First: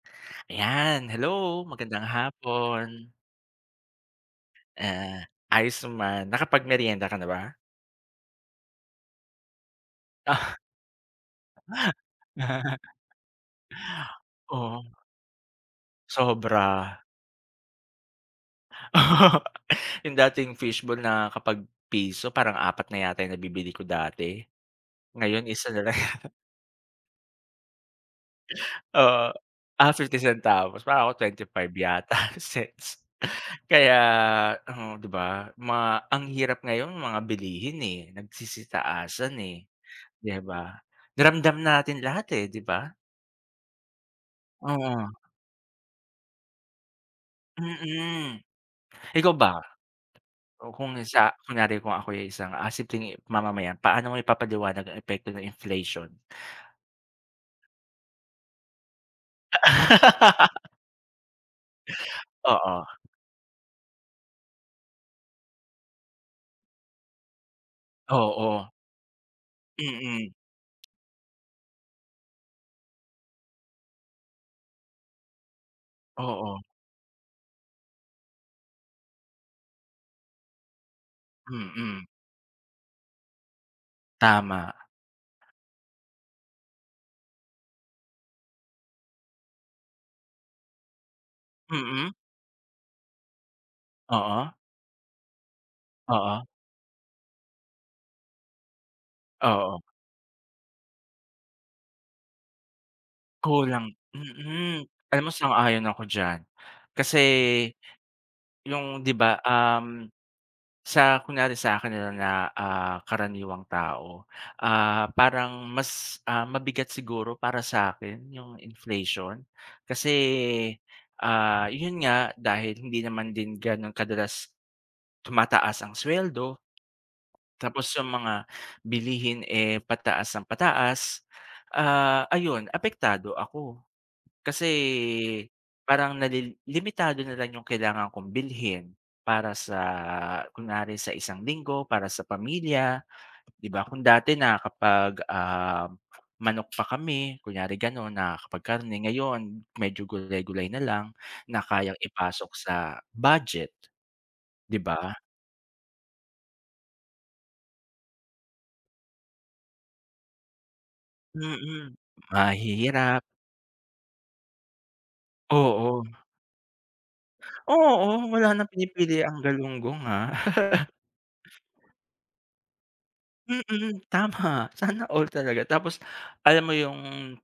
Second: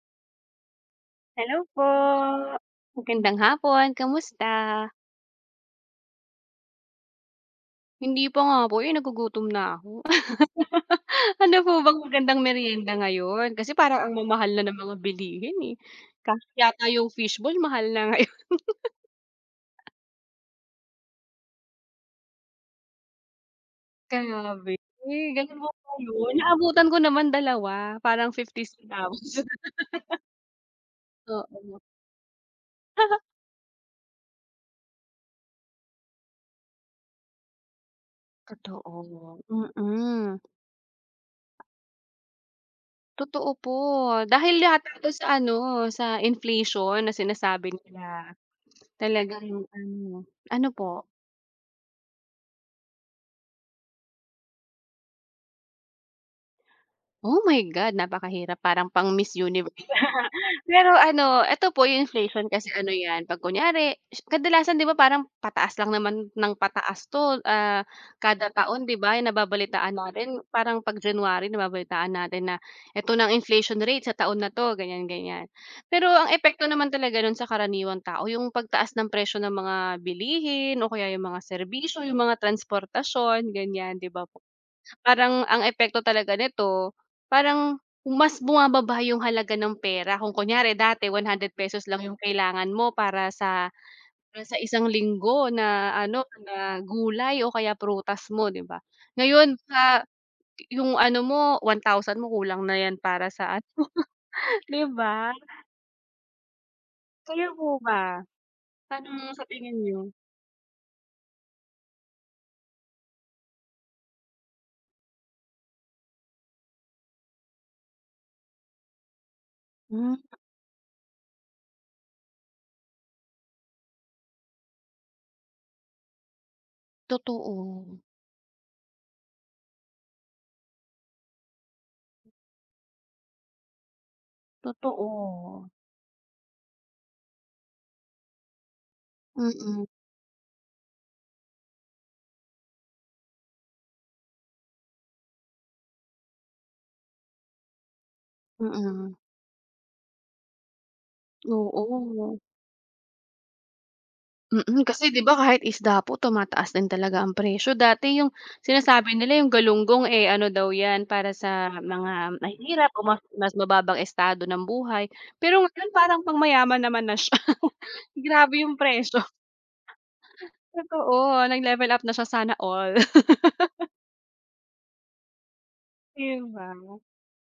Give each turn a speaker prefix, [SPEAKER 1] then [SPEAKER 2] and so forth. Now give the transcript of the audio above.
[SPEAKER 1] Ayan, hello
[SPEAKER 2] Hello po.
[SPEAKER 1] magandang hapon.
[SPEAKER 2] Magandang hapon, kamusta?
[SPEAKER 1] Ah, ayos naman, nakapagmerienda ka na ba?
[SPEAKER 2] Hindi pa nga po eh, nagugutom na ako.
[SPEAKER 1] Ah.
[SPEAKER 2] Ano po bang magandang merienda ngayon, kasi parang ang mamahal na ng
[SPEAKER 1] Oo.
[SPEAKER 2] mga bilihin eh, kaso yata
[SPEAKER 1] Sobra.
[SPEAKER 2] yung fishballl mahal na, ngayon.
[SPEAKER 1] Yung dating fishball na kapag piso parang apat na yata yung nabibili ko dati,
[SPEAKER 2] Grabe,
[SPEAKER 1] ngayon
[SPEAKER 2] ganon
[SPEAKER 1] isa
[SPEAKER 2] ho ba
[SPEAKER 1] na lang.
[SPEAKER 2] ngayon? Naabutan ko naman dalawa parang fifty centavos.
[SPEAKER 1] Oo. Ah, fifty centavos pa o twenty five
[SPEAKER 2] Oo.
[SPEAKER 1] yata cents kaya mhm, 'di ba, mga ang hirap ngayon mga bilihin, eh, nagsisitaasan
[SPEAKER 2] Totoo,
[SPEAKER 1] eh, di
[SPEAKER 2] mm.
[SPEAKER 1] ba? Ramdam natin lahat, eh, di ba?
[SPEAKER 2] Totoo po, dahil yata
[SPEAKER 1] Oo.
[SPEAKER 2] ito sa ano sa inflation na sinasabi nila,
[SPEAKER 1] Mm. Ikaw
[SPEAKER 2] talaga
[SPEAKER 1] ba?
[SPEAKER 2] yung ano. Ano
[SPEAKER 1] Oh, kung
[SPEAKER 2] po?
[SPEAKER 1] isa kunyari kung ako'y isang as tingi mamamayan paano mo ipapaliwanag ang epekto ng inflation?
[SPEAKER 2] Oh my God. Napakahirap parang pang miss universe, pero ano, eto po yung inflation kasi
[SPEAKER 1] Oo.
[SPEAKER 2] ano yan pag kunyari kadalasan di ba, parang pataas lang naman ng pataas 'to ah, kada
[SPEAKER 1] Oo.
[SPEAKER 2] taon 'di ba, yung nababalitaan
[SPEAKER 1] Mm.
[SPEAKER 2] natin parang pag January nababalitaan natin na ito na ang inflation rate sa taon na 'to, ganyan ganyan. Pero ang
[SPEAKER 1] Oo.
[SPEAKER 2] epekto naman talaga nun sa karaniwang tao, yung pagtaas ng presyo ng mga bilihin o kaya yung mga serbisyo,
[SPEAKER 1] Mm.
[SPEAKER 2] yung mga transportasyon ganyan, di ba, po.
[SPEAKER 1] Tama.
[SPEAKER 2] Parang ang epekto talaga nito, parang mas bumababa yung halaga ng pera, kung kunyari dati one hundred pesos lang
[SPEAKER 1] Mm.
[SPEAKER 2] yung kailangan mo para sa para
[SPEAKER 1] Oo.
[SPEAKER 2] sa isang linggo na ano
[SPEAKER 1] Oo.
[SPEAKER 2] na gulay o kaya prutas mo, 'di ba, ngayon
[SPEAKER 1] Oo.
[SPEAKER 2] sa yung ano mo, one thousand mo kulang na yan para sa ano,
[SPEAKER 1] Kulang, mm,
[SPEAKER 2] di
[SPEAKER 1] alam mo
[SPEAKER 2] ba?
[SPEAKER 1] sang-ayon ako diyan. Kasi
[SPEAKER 2] Kayo po ba,
[SPEAKER 1] yung
[SPEAKER 2] paano
[SPEAKER 1] di ba,
[SPEAKER 2] sa tingin niyo?
[SPEAKER 1] uhm, sa kunyari sakin nila na ah, karaniwang tao, ah, parang mas, ah, mabigat siguro para sa akin yung inflation kasi,
[SPEAKER 2] Hmm.
[SPEAKER 1] ah, yun nga, dahil hindi naman din ganon kadalas, tumataas ang sweldo, tapos
[SPEAKER 2] Totoo.
[SPEAKER 1] yung mga bilihin eh, pataas ng pataas, ah, ayun apektado ako. Kasi
[SPEAKER 2] Totoo.
[SPEAKER 1] parang na li limitado na lang yung kailangan kong bilhin para sa
[SPEAKER 2] Mm.
[SPEAKER 1] kunwari sa isang linggo para sa pamilya, di ba? Kung dati na kapag, ah, manok pa kami kunyari ganon, nakaka pag karne,
[SPEAKER 2] Mm.
[SPEAKER 1] ngayon medyo gulay gulay na lang na kayang
[SPEAKER 2] Oo.
[SPEAKER 1] ipasok sa budget, di
[SPEAKER 2] Mm,
[SPEAKER 1] ba?
[SPEAKER 2] kasi di ba, kahit isda po tumataas din talaga ang presyo. Dati yung sinasabi nila yung galunggong eh, ano daw yan, para sa
[SPEAKER 1] Mm,
[SPEAKER 2] mga mahihirap o mas
[SPEAKER 1] mahihirap.
[SPEAKER 2] mas mababang estado ng buhay, pero ngayon
[SPEAKER 1] Oo.
[SPEAKER 2] parang pang mayaman naman na siya,
[SPEAKER 1] Oo, wala
[SPEAKER 2] grabe
[SPEAKER 1] ng
[SPEAKER 2] yung
[SPEAKER 1] pinipili
[SPEAKER 2] presyo.
[SPEAKER 1] ang galunggong ha.
[SPEAKER 2] Totoo nag-level up na siya, sana all.
[SPEAKER 1] Mm. Tama, sana all talaga. Tapos
[SPEAKER 2] Di
[SPEAKER 1] alam
[SPEAKER 2] ba.
[SPEAKER 1] mo yung